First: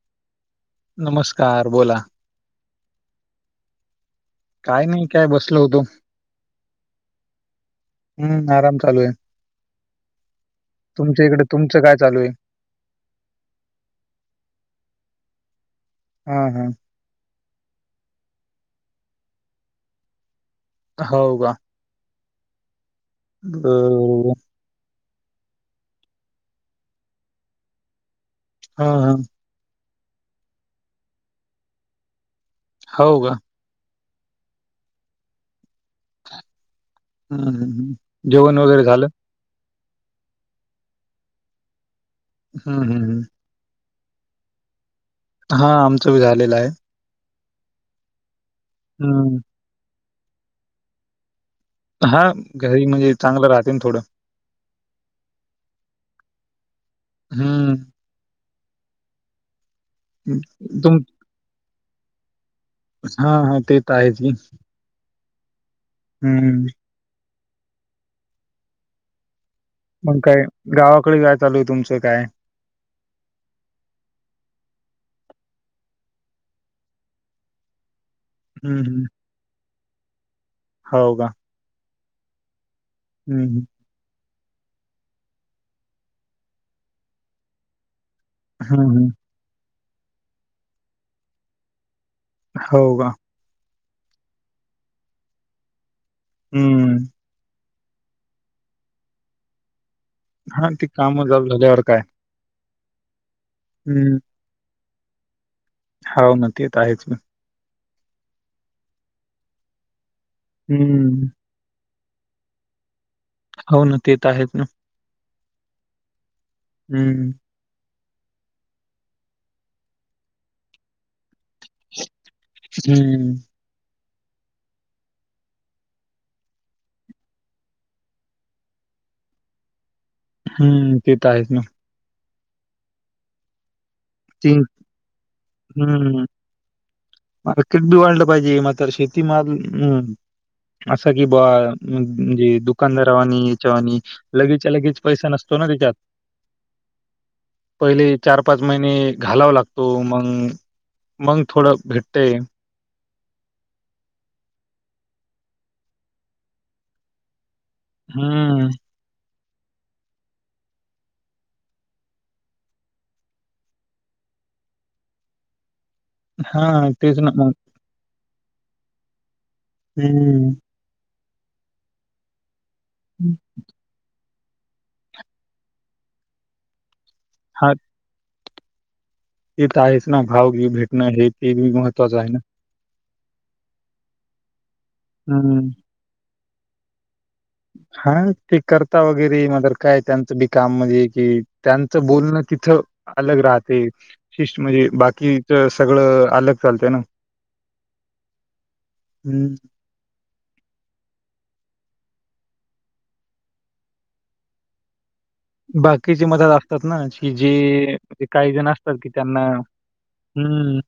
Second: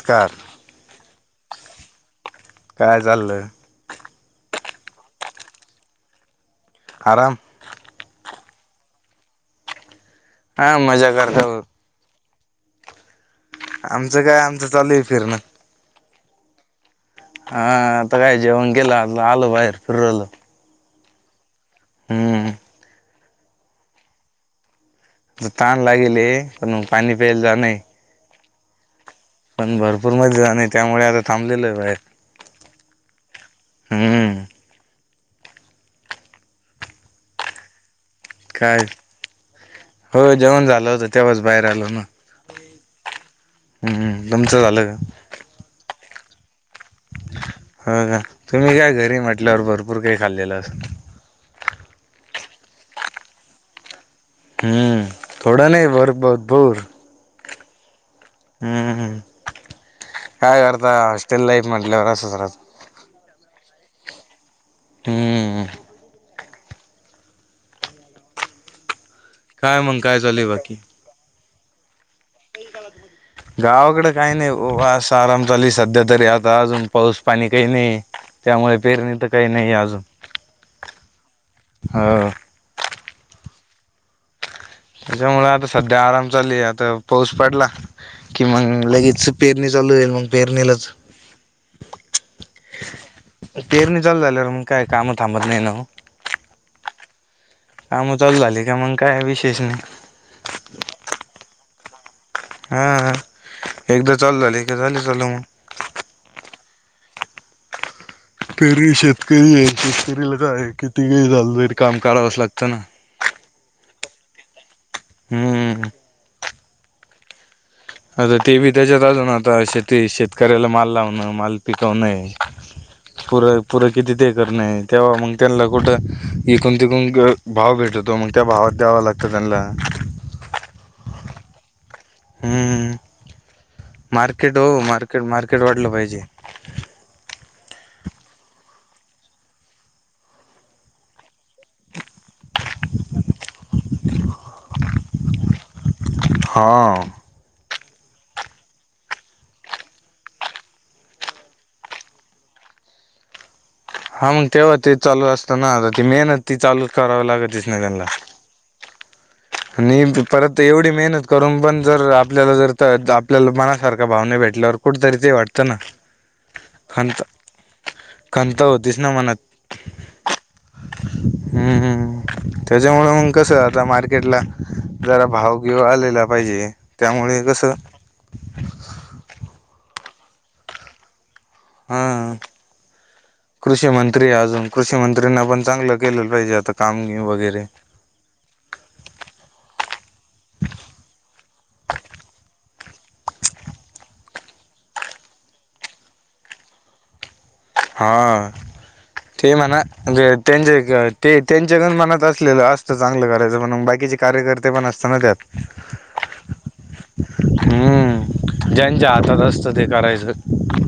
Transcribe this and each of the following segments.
नमस्कार नमस्कार, बोला. काय चाललं? काय नाही, काय बसल होतो. आराम. हम्म, आराम चालू आहे. हा मजा तुमच्या इकडे करता बघ तुमचं काय चालू आहे? आमचं काय, आमचं चालू फिरणं. हं. हं. हा आता काय जेवण केलं, आता आलो बाहेर फिरू राहिलो. हो बा. हम्म [unintelligible] तहान लागेल ये, पण मग पाणी प्यायला जान. हा. हा. भरपूर मध्ये जाण, त्यामुळे आता थांबलेलो आहे बाहेर. हो का? हम्म हम्म. जेवण काय वगैरे झालं? हो जेवण झालं होत, तेव्हाच बाहेर आलो ना. हम हम हम. हम्म तुमचं झालं का? हा आमचं भी झालेलं आहे. हो का? तुम्ही काय घरी हं. म्हटल्यावर भर मुर्गी खाल्लेलं. [unintelligible] हा घरी म्हणजे चांगलं राहते ना थोडं. हम्म थोड नाही भर भरपुर. ह्म्म. हम्म. काय करता तुम हॉस्टेल लाईफ म्हटल्यावर असंच राहतं. हा हा ते त आहेच. हम. हम्म. काय मग काय चालूय बाकी गावाकडे जायं चालू तुमचं काय गावाकडे काही नाही वास आराम चाली सध्या तरी आता अजून पाऊस पाणी काही नाही ये त्यामुळे हं, हं. पेरणी तर काही नाही अजून हो का. ह. हम्म. त्याच्यामुळ आता सध्या आराम चालली आता पाऊस पडला कि मग हं, हं. लगेच पेरणी चालू येईल मग पेरणीलाच हो का. पेरणी चालू झाल्यावर मग काय काम थांबत नाही ना मग हम्म. काम चालू झाली का मग काय विशेष नाही हा ती काम झाल्यावर काय हा. एकदा चालू झाली झाली चालू मग हा तेेत आहेच ना तरी शेतकरी हे किती ही हं. झाल तरी काम करावंचं लागतं ना हो ना ते तर आहेत ना हम्म. हम्म. आता ते बी त्याच्यात अजून आता शेती शेतकऱ्याला माल लावण माल पिकवणे हं, पुर पुरे किती ते करणे तेव्हा मग त्यांना कुठं इकून तिकून भाव भेटतो मग त्या भावात द्यावं लागतं त्यांनला हम्म तेेत आहेच ना. हम्म. ती मार्केट हो मार्केट मार्केट वाटलं पाहिजे हं. मार्केट बी वाढलं पाहिजे मात्र शेतीमाल असा कि बा म्हणजे दुकानदारावानी याच्यावाणी लगेचच्या लगेच पैसा नसतो ना त्याच्यात हा. पहिली चार पाच महिने घालाव लागतो मग मंग थोडं भेटते हा मग तेव्हा ते चालू असताना आता ती मेहनत ती चालूच करावी लागते हम्म. आणि परत एवढी मेहनत करून पण जर आपल्याला जर आपल्याला मनासारखा भावना भेटल्यावर कुठतरी ते वाटतं ना हा तेच खंत ना मग. खंत होतीच ना मनात. हमम. हमम मम. त्याच्यामुळे कसं आता बारीक घेतलाला जरा भाव बिव आलेला पाहिजे. त्यामुळे कसं [inaudible] तेेत आहेच ना भाव बिव भेटणं आहे. ते भी महत्वाच आहे हा ना. कृषी मंत्री अजून कृषी मंत्रीना पण चांगलं केलंल पाहिजे. त काम वगैरे हा ते करता वगैरे म काय त्यांचं बी काम म्हणजे कि त्यांचं बोलणं तिथं अलग राहते. शिष्ट म्हणजे बाकीच सगळं अलग चालतं ना. हा ते हं. म्हणा त्यांचे ते त्यांच्याकड म्हणत. केल असतं चांगलं करायचं पण म बाकीचे कार्यकर्ते पण असतना त्यात. बाकीचे मतात असतात ना कि जे काही जण हम्म असतात की ज्यांच्या हातात त्यांना असतं ते करायचं हमम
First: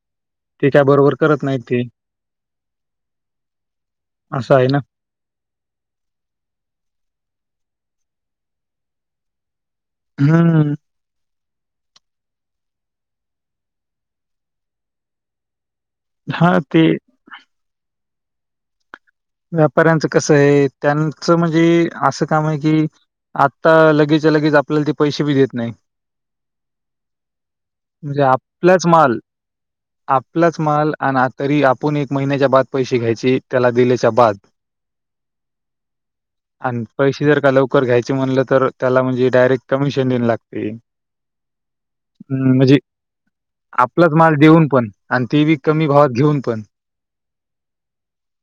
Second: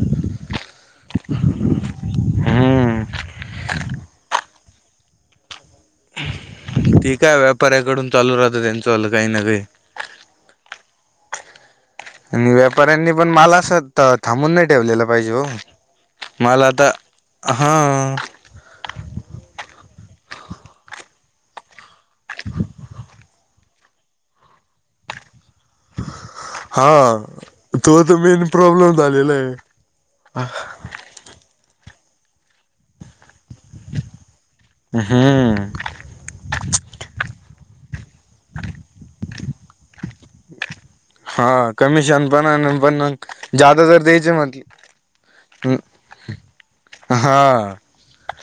त्याच्या बरोबर करत नाही. ते हम्म अशा आहे ना. ते काय व्यापाऱ्याकडून चालू राहतं त्यांच्या वालं काही ना काही. हमम. आणि व्यापाऱ्यांनी पण माल स्वतः थांबून नाही ठेवलेलं पाहिजे हो. हां, माल ते आता हा. व्यापाऱ्यांचं कसं आहे त्यांचं म्हणजे असं काम आहे की आत. आता लगेचच्या लगेच आपल्याला ते पैसे बी देत नाही. हा तो तर म्हणजे मेन आपलाच प्रॉब्लेम माल झालेला आहे. पुर्ण एक महिन्याचे बाद पैसे घ्यायचे त्याला तर बाद हम्म आणि पैसे जर का लवकर घ्यायचे म्हणले तर त्याला म्हणजे डायरेक्ट कमीशन तीन दिन लागते. हा कमिशन हम्म म्हणजे पण पण जादा तर आपलाच द्यायच माल म्हटल देऊन पण आणि ते बी अ कमी भावात घेऊन पण. अ हा.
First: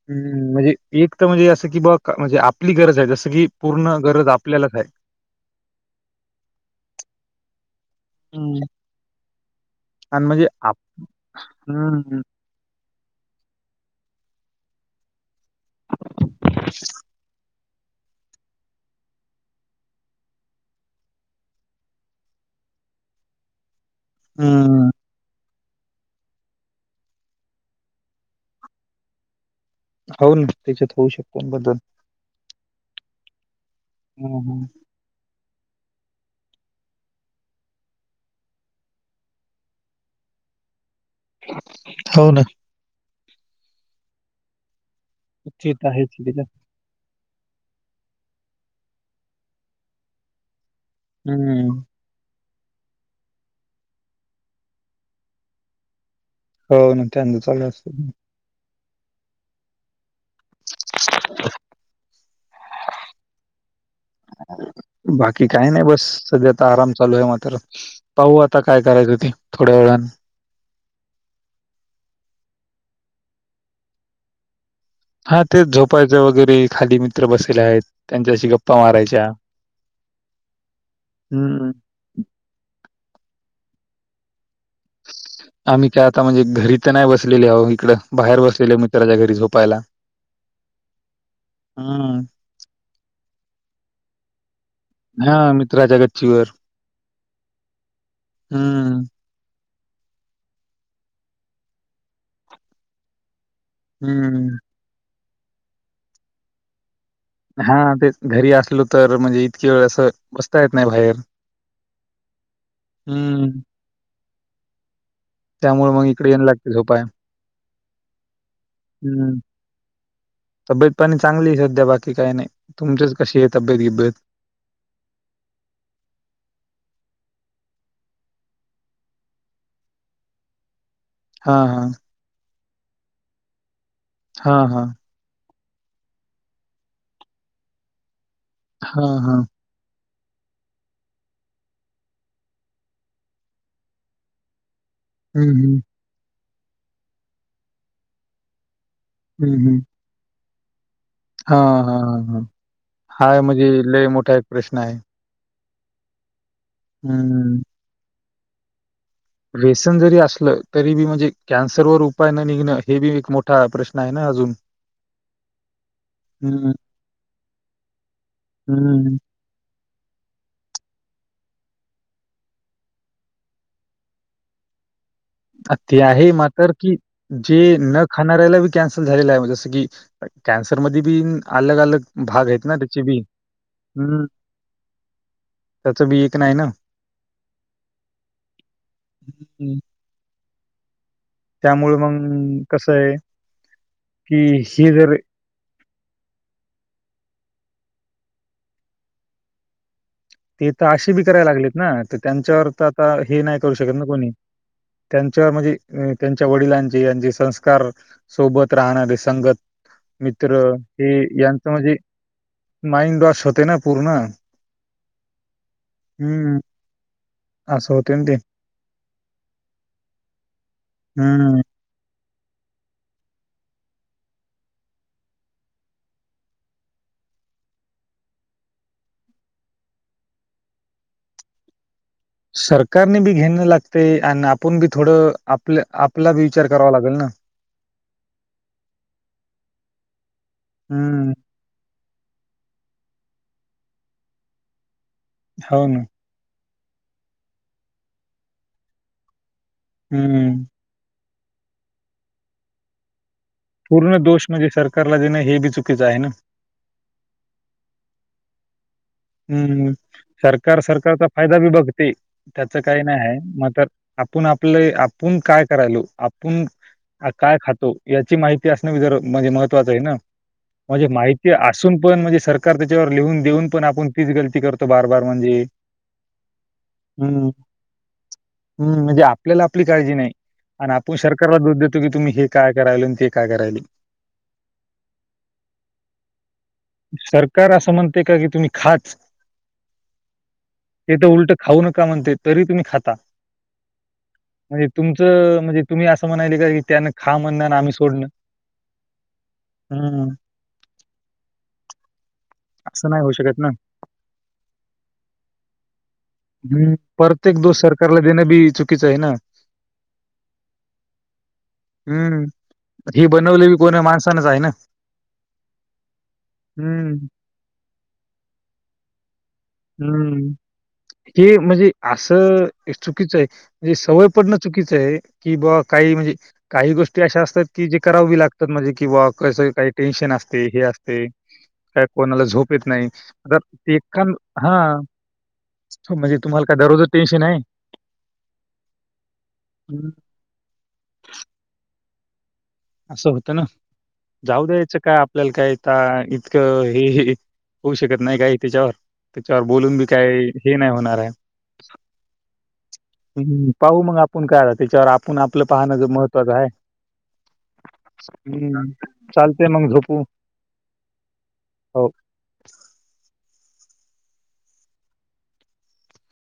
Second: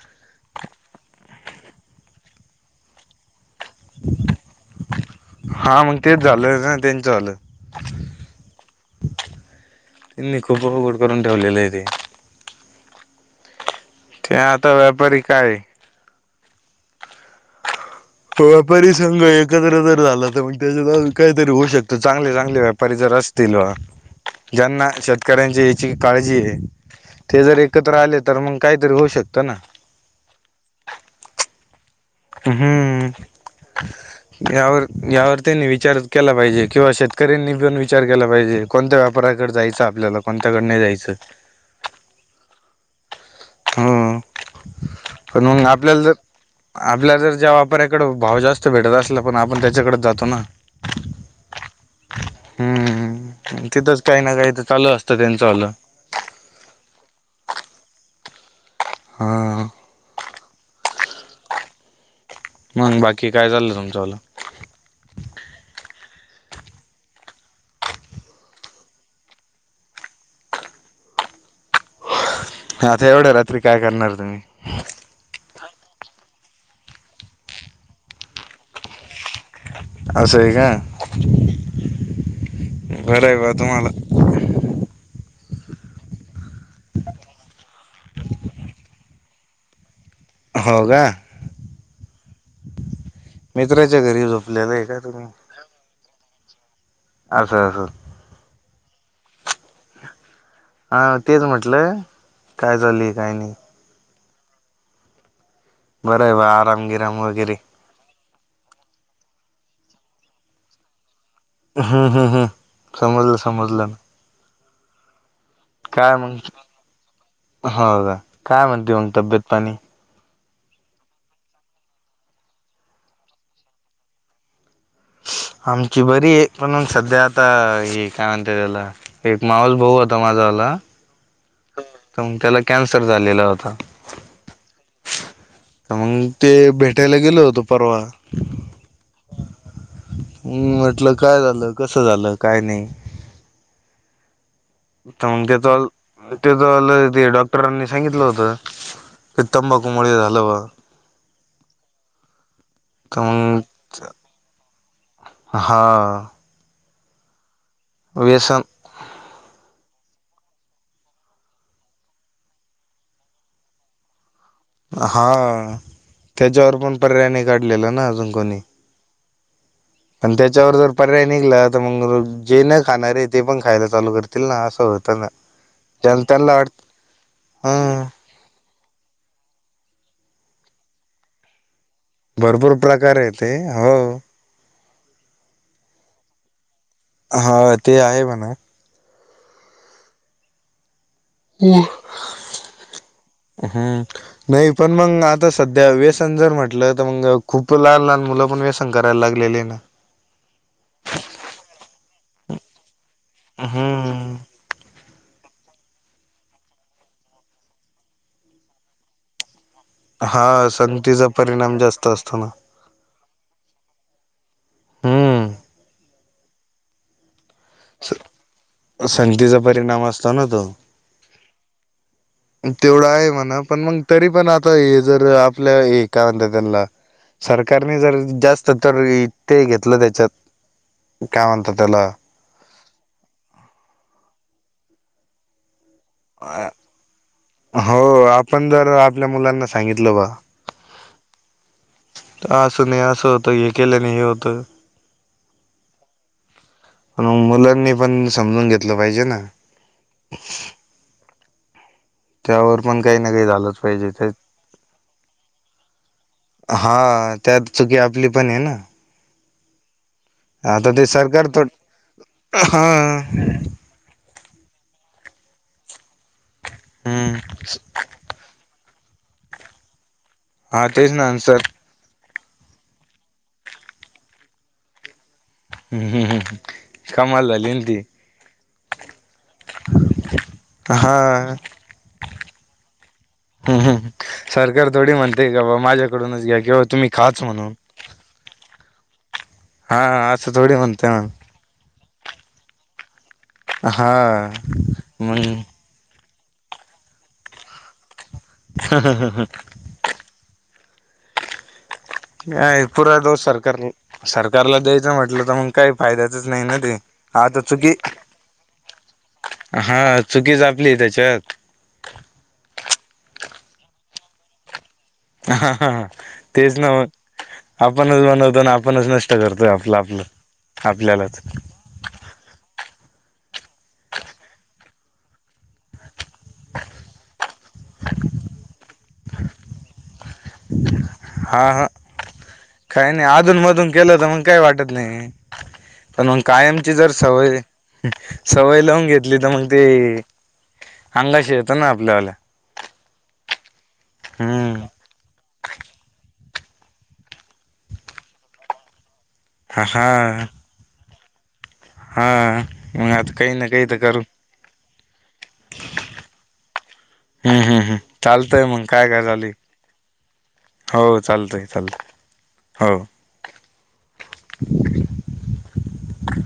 हम्म म्हणजे एक तर म्हणजे असं की बघ म्हणजे, आपली गरज आहे जसं की. पूर्ण गरज आपल्यालाच आहे. हा मग तेच झालं न तेचं झालं. हम् [unintelligible] त्यांनी खूप घोळ करून ठेवलेले आहे ते. हम्म ते आता व्यापारी काय? [inaudible] व्यापारी संघ एकत्र जर झाला तर मग, त्याच्या काहीतरी होऊ शकत, चांगले चांगले व्यापारी जर असतील वा. ज्यांना हम्म शेतकऱ्यांची. ची काळजी घे, ते जर एकत्र आले तर मग काहीतरी होऊ शकत ना. हो ना. त्याच्यात होऊ शकतो बदल. अहं हम्म हम्म. हम्म. यावर यावर. त्यांनी विचारचं केला पाहिजे, किंवा शेतकऱ्यांनी पण विचार केला पाहिजे, कोणत्या व्यापऱाकडे जायचा आपल्याला कोणत्याकडे नाही जायचं. हो ना. हम्म. म्हणून ते तर आपल्याल आहेच त्याच्यात. आपल्याला जर आपल्या जेव्हा ऱ्याकडे भाव जास्त भेटत असल, पण आपण त्याच्याकडेच जातो ना. हम्म. हम्म. तिथंच काही ना काही तर चालू असतं त्यांचं आलं. हो न त्यांचा लय असतो. हा. [inaudible] मग बाकी काय चाललं तुमचंवालं बाकी काही नाही बस. सध्या आता आराम चालू आहे. मात्र पाहू आता काय करायचं हो ते थोड्या वेळा आता एवढ्या रात्री काय करणार तुम्ही? हा तेच झोपायचं वगैरे. ते खाली मित्र बसले आहेत. त्यांच्याशी गप्पा मारायच्या असय का? हम्म बरं आहे बा तुम्हाला. आम्ही काय आता म्हणजे घरी तर नाही बसलेले आहो. इकडं बाहेर बसलेले मित्राच्या घरी झोपायला. हो हम्म कामित्राच्या घरी झोपले होय का तुम्ही? शुअर. असो असो. हम्म. हा तेच म्हटलं काय झाली काय नाही. हम्म. बर आहे बा आराम काम वगैरे. हा तेच घरी असलो तर म्हणजे इतकी वेळ असं बसता येत नाही बाहेर. हम्म हम्म हम्म. समजलं हम्म समजलं. त्यामुळे मग काय इकडे मंग, येणं लागते झोपाय हो का काय म्हणते मंग हम्म तब्येत पाणी. तब्येत पाणी चांगली हाय सध्या बाकी काय नाही. तुमचीच कशी आहे तब्येत गिब्येत? आमची बरी आहे पणून सध्या आता हे काय म्हणते त्याला एक माहोल बऊ होता माझाला हा हा. कॅन्सर झालेला होता. हा हा. तर मग ते भेटायला गेल होतं परवा. हा हा. हम् म्हटलं काय झालं कसं झालं काय नाही? त म्हन हं, का त हं. ते आलं ते डॉक्टरांनी सांगितलं होतं. की तंबाखू मुळे झालं बा हा हा हा हा तर हाय मग म्हणजे ल मोठा एक प्रश्न आहे. हा. हम्म. व्यसन. व्यसन जरी असलं तरी बी म्हणजे कॅन्सरवरर उपाय न निघणं हे बी एक मोठा प्रश्न आहे ना अजून हा हं, त्याच्यावर पण पर्यायने काढलेला ना अजून कोणी हं. पण त्याच्यावर जर पर्याय निघला तर मग जे न खाणार आहे ते पण खायला चालू करतील ना असं होत. ते आहे मात्र कि जे ह न खाणाऱ्याला कॅन्सल झालेला आहे जस क कॅन्सर मध्ये ब अलग अलग भरपूर प्रकार आहे ते हो. त्याच बी एक नाही ना. हा ते आहे म्हणा. ह हम. त्यामुळे मग कस आहे हम्म की नाही हेि पण जर मग आता सध्या व्यसन जर म्हटलं तर मग खूप लहान लहान मुलं पण व्यसन करायला लागलेले ना. ते तर असे बी करायला लागलेत ना तर त्यांच्यावर तर आता हे नाही करू शकत ना कोणी हम्म त्यांच्या म्हणजे त्यांच्या वडिलांची यांचे संस्कार सोबत राहणारे संगत. मित्र हा हे संगतीचा यांच परिणाम म्हणजे जास्त असतो ना माइंड वॉश होते ना पूर्ण. हम्म हम्म. संधीचा परिणाम असतो ना तो हं, तेवढं आहे म्हणा पण मग तरी पण आता हे जर आपल्या हे काय म्हणत त्याला सरकारने जर जास्त तर ते घेतलं त्याच्यात काय म्हणत त्याला सरकारने बी घेयणं लागते आणि आपण बी थोडं आपलं. आपला बी विचार करावा लागेल ना. हो आपण जर आपल्या मुलांना सांगितलं बा हम्म. असं नाही असं होतं हे केलं नाही हे होत. हो ना. म्हण मुलांनी पण समजून घेतलं पाहिजे ना. हम्म त्यावर पण काही झालं पाहिजे पूर्ण दोष म्हणजे सरकारला देणं हे बी चुकीचं आहे ना. हा त्यात चुकी आपली पण आहे ना हम्मम सरकार आता ते सरकारचा सरकार फायदा तो बी बघते त्याच हा काही नाही आहे म तर आपण आपले आपण काय करायलो पण हम्म काय खातो याची माहिती माहिती असणं जर ममहत्वाचं आहे ना हा म्हणजे तेच ना माहिती सर असून पण म्हणजे सरकार त्याच्यावर लिहून देऊन पण आपण तीच गलती करतो बार बार म्हणजे हम्म हम्म कमाल झाली ना ती. आपल्या आपली काळजी नाही आपण हा. सरकारला दोष देतो क तुम काय करायला ते काय करायल हम ह सरकार थोडी म्हणते का बा माझ्याकडूनच घ्या किंवा तुम्ही खाच सरकार म्हणून असं म्हणते का की तुम्ही ते हा असं थोडी म्हणतय तर मग. उलट खाऊ नका म्हणते तरी तुम्ही ख हा. म्हणजे तुमचं मग म्हणजे तुम्ही अस अस म्हणा का की त्यान खा म्हणं आम्ही सोडणं हा हा हा ह हम्म. का असं पुरा नाही होऊ दोष शकत ना. सरकार सरकारला द्यायचं म्हटलं तर मग काही फायद्याचच नाही ना हम्म. ते प्रत्येक आता दोष चुकी सरकारला देणं बी चुकीचं आहे ना. हा चुकी जपली त्याच्यात हम्म. हे बनवले कोणी माणसानच आहे ना हा हा ह तेच ना हम्म, आपणच बनवतो आणि आपणच नष्ट करतोय आपलं आपलं हम्म आपल्यालाच. हे म्हणजे असं चुकीचं आहे म्हणजे सवय पडणं चुकीचं आहे की बा काही म्हणजे काही गोष्टी अशा असतात की जे करावी लागतात म्हणजे कि बा कसं काही टेन्शन असत हे असते हा हा का कोणाला झोप येत नाही ते का वाटत हां. नाही पण म्हणजे मग तुम्हाला काय कायमची दररोजच जर टेन्शन आहे? सवय सवय लावून घेतली तर मग हं. त अंगाशी येत ना आपल्याला असं होतं ना जाऊ हम्म द्यायचं का आपल्याला कायता इकं हे होऊ शकत नाही काय त्याच्यावर त्याच्यावर हा बोलून बी काही हे नाही होणार आहे हा मग आता काही ना हम् काही तर पाहू मग करू आपण काय त्याच्यावर आपण आपलं पाहणं ज महत्त्वाचं आहे हम्म, हम्म, हम् चालतय मंग हं. काय काय झाली? चालतंय मग झोपू. हो चालतय हो. चालतय हो.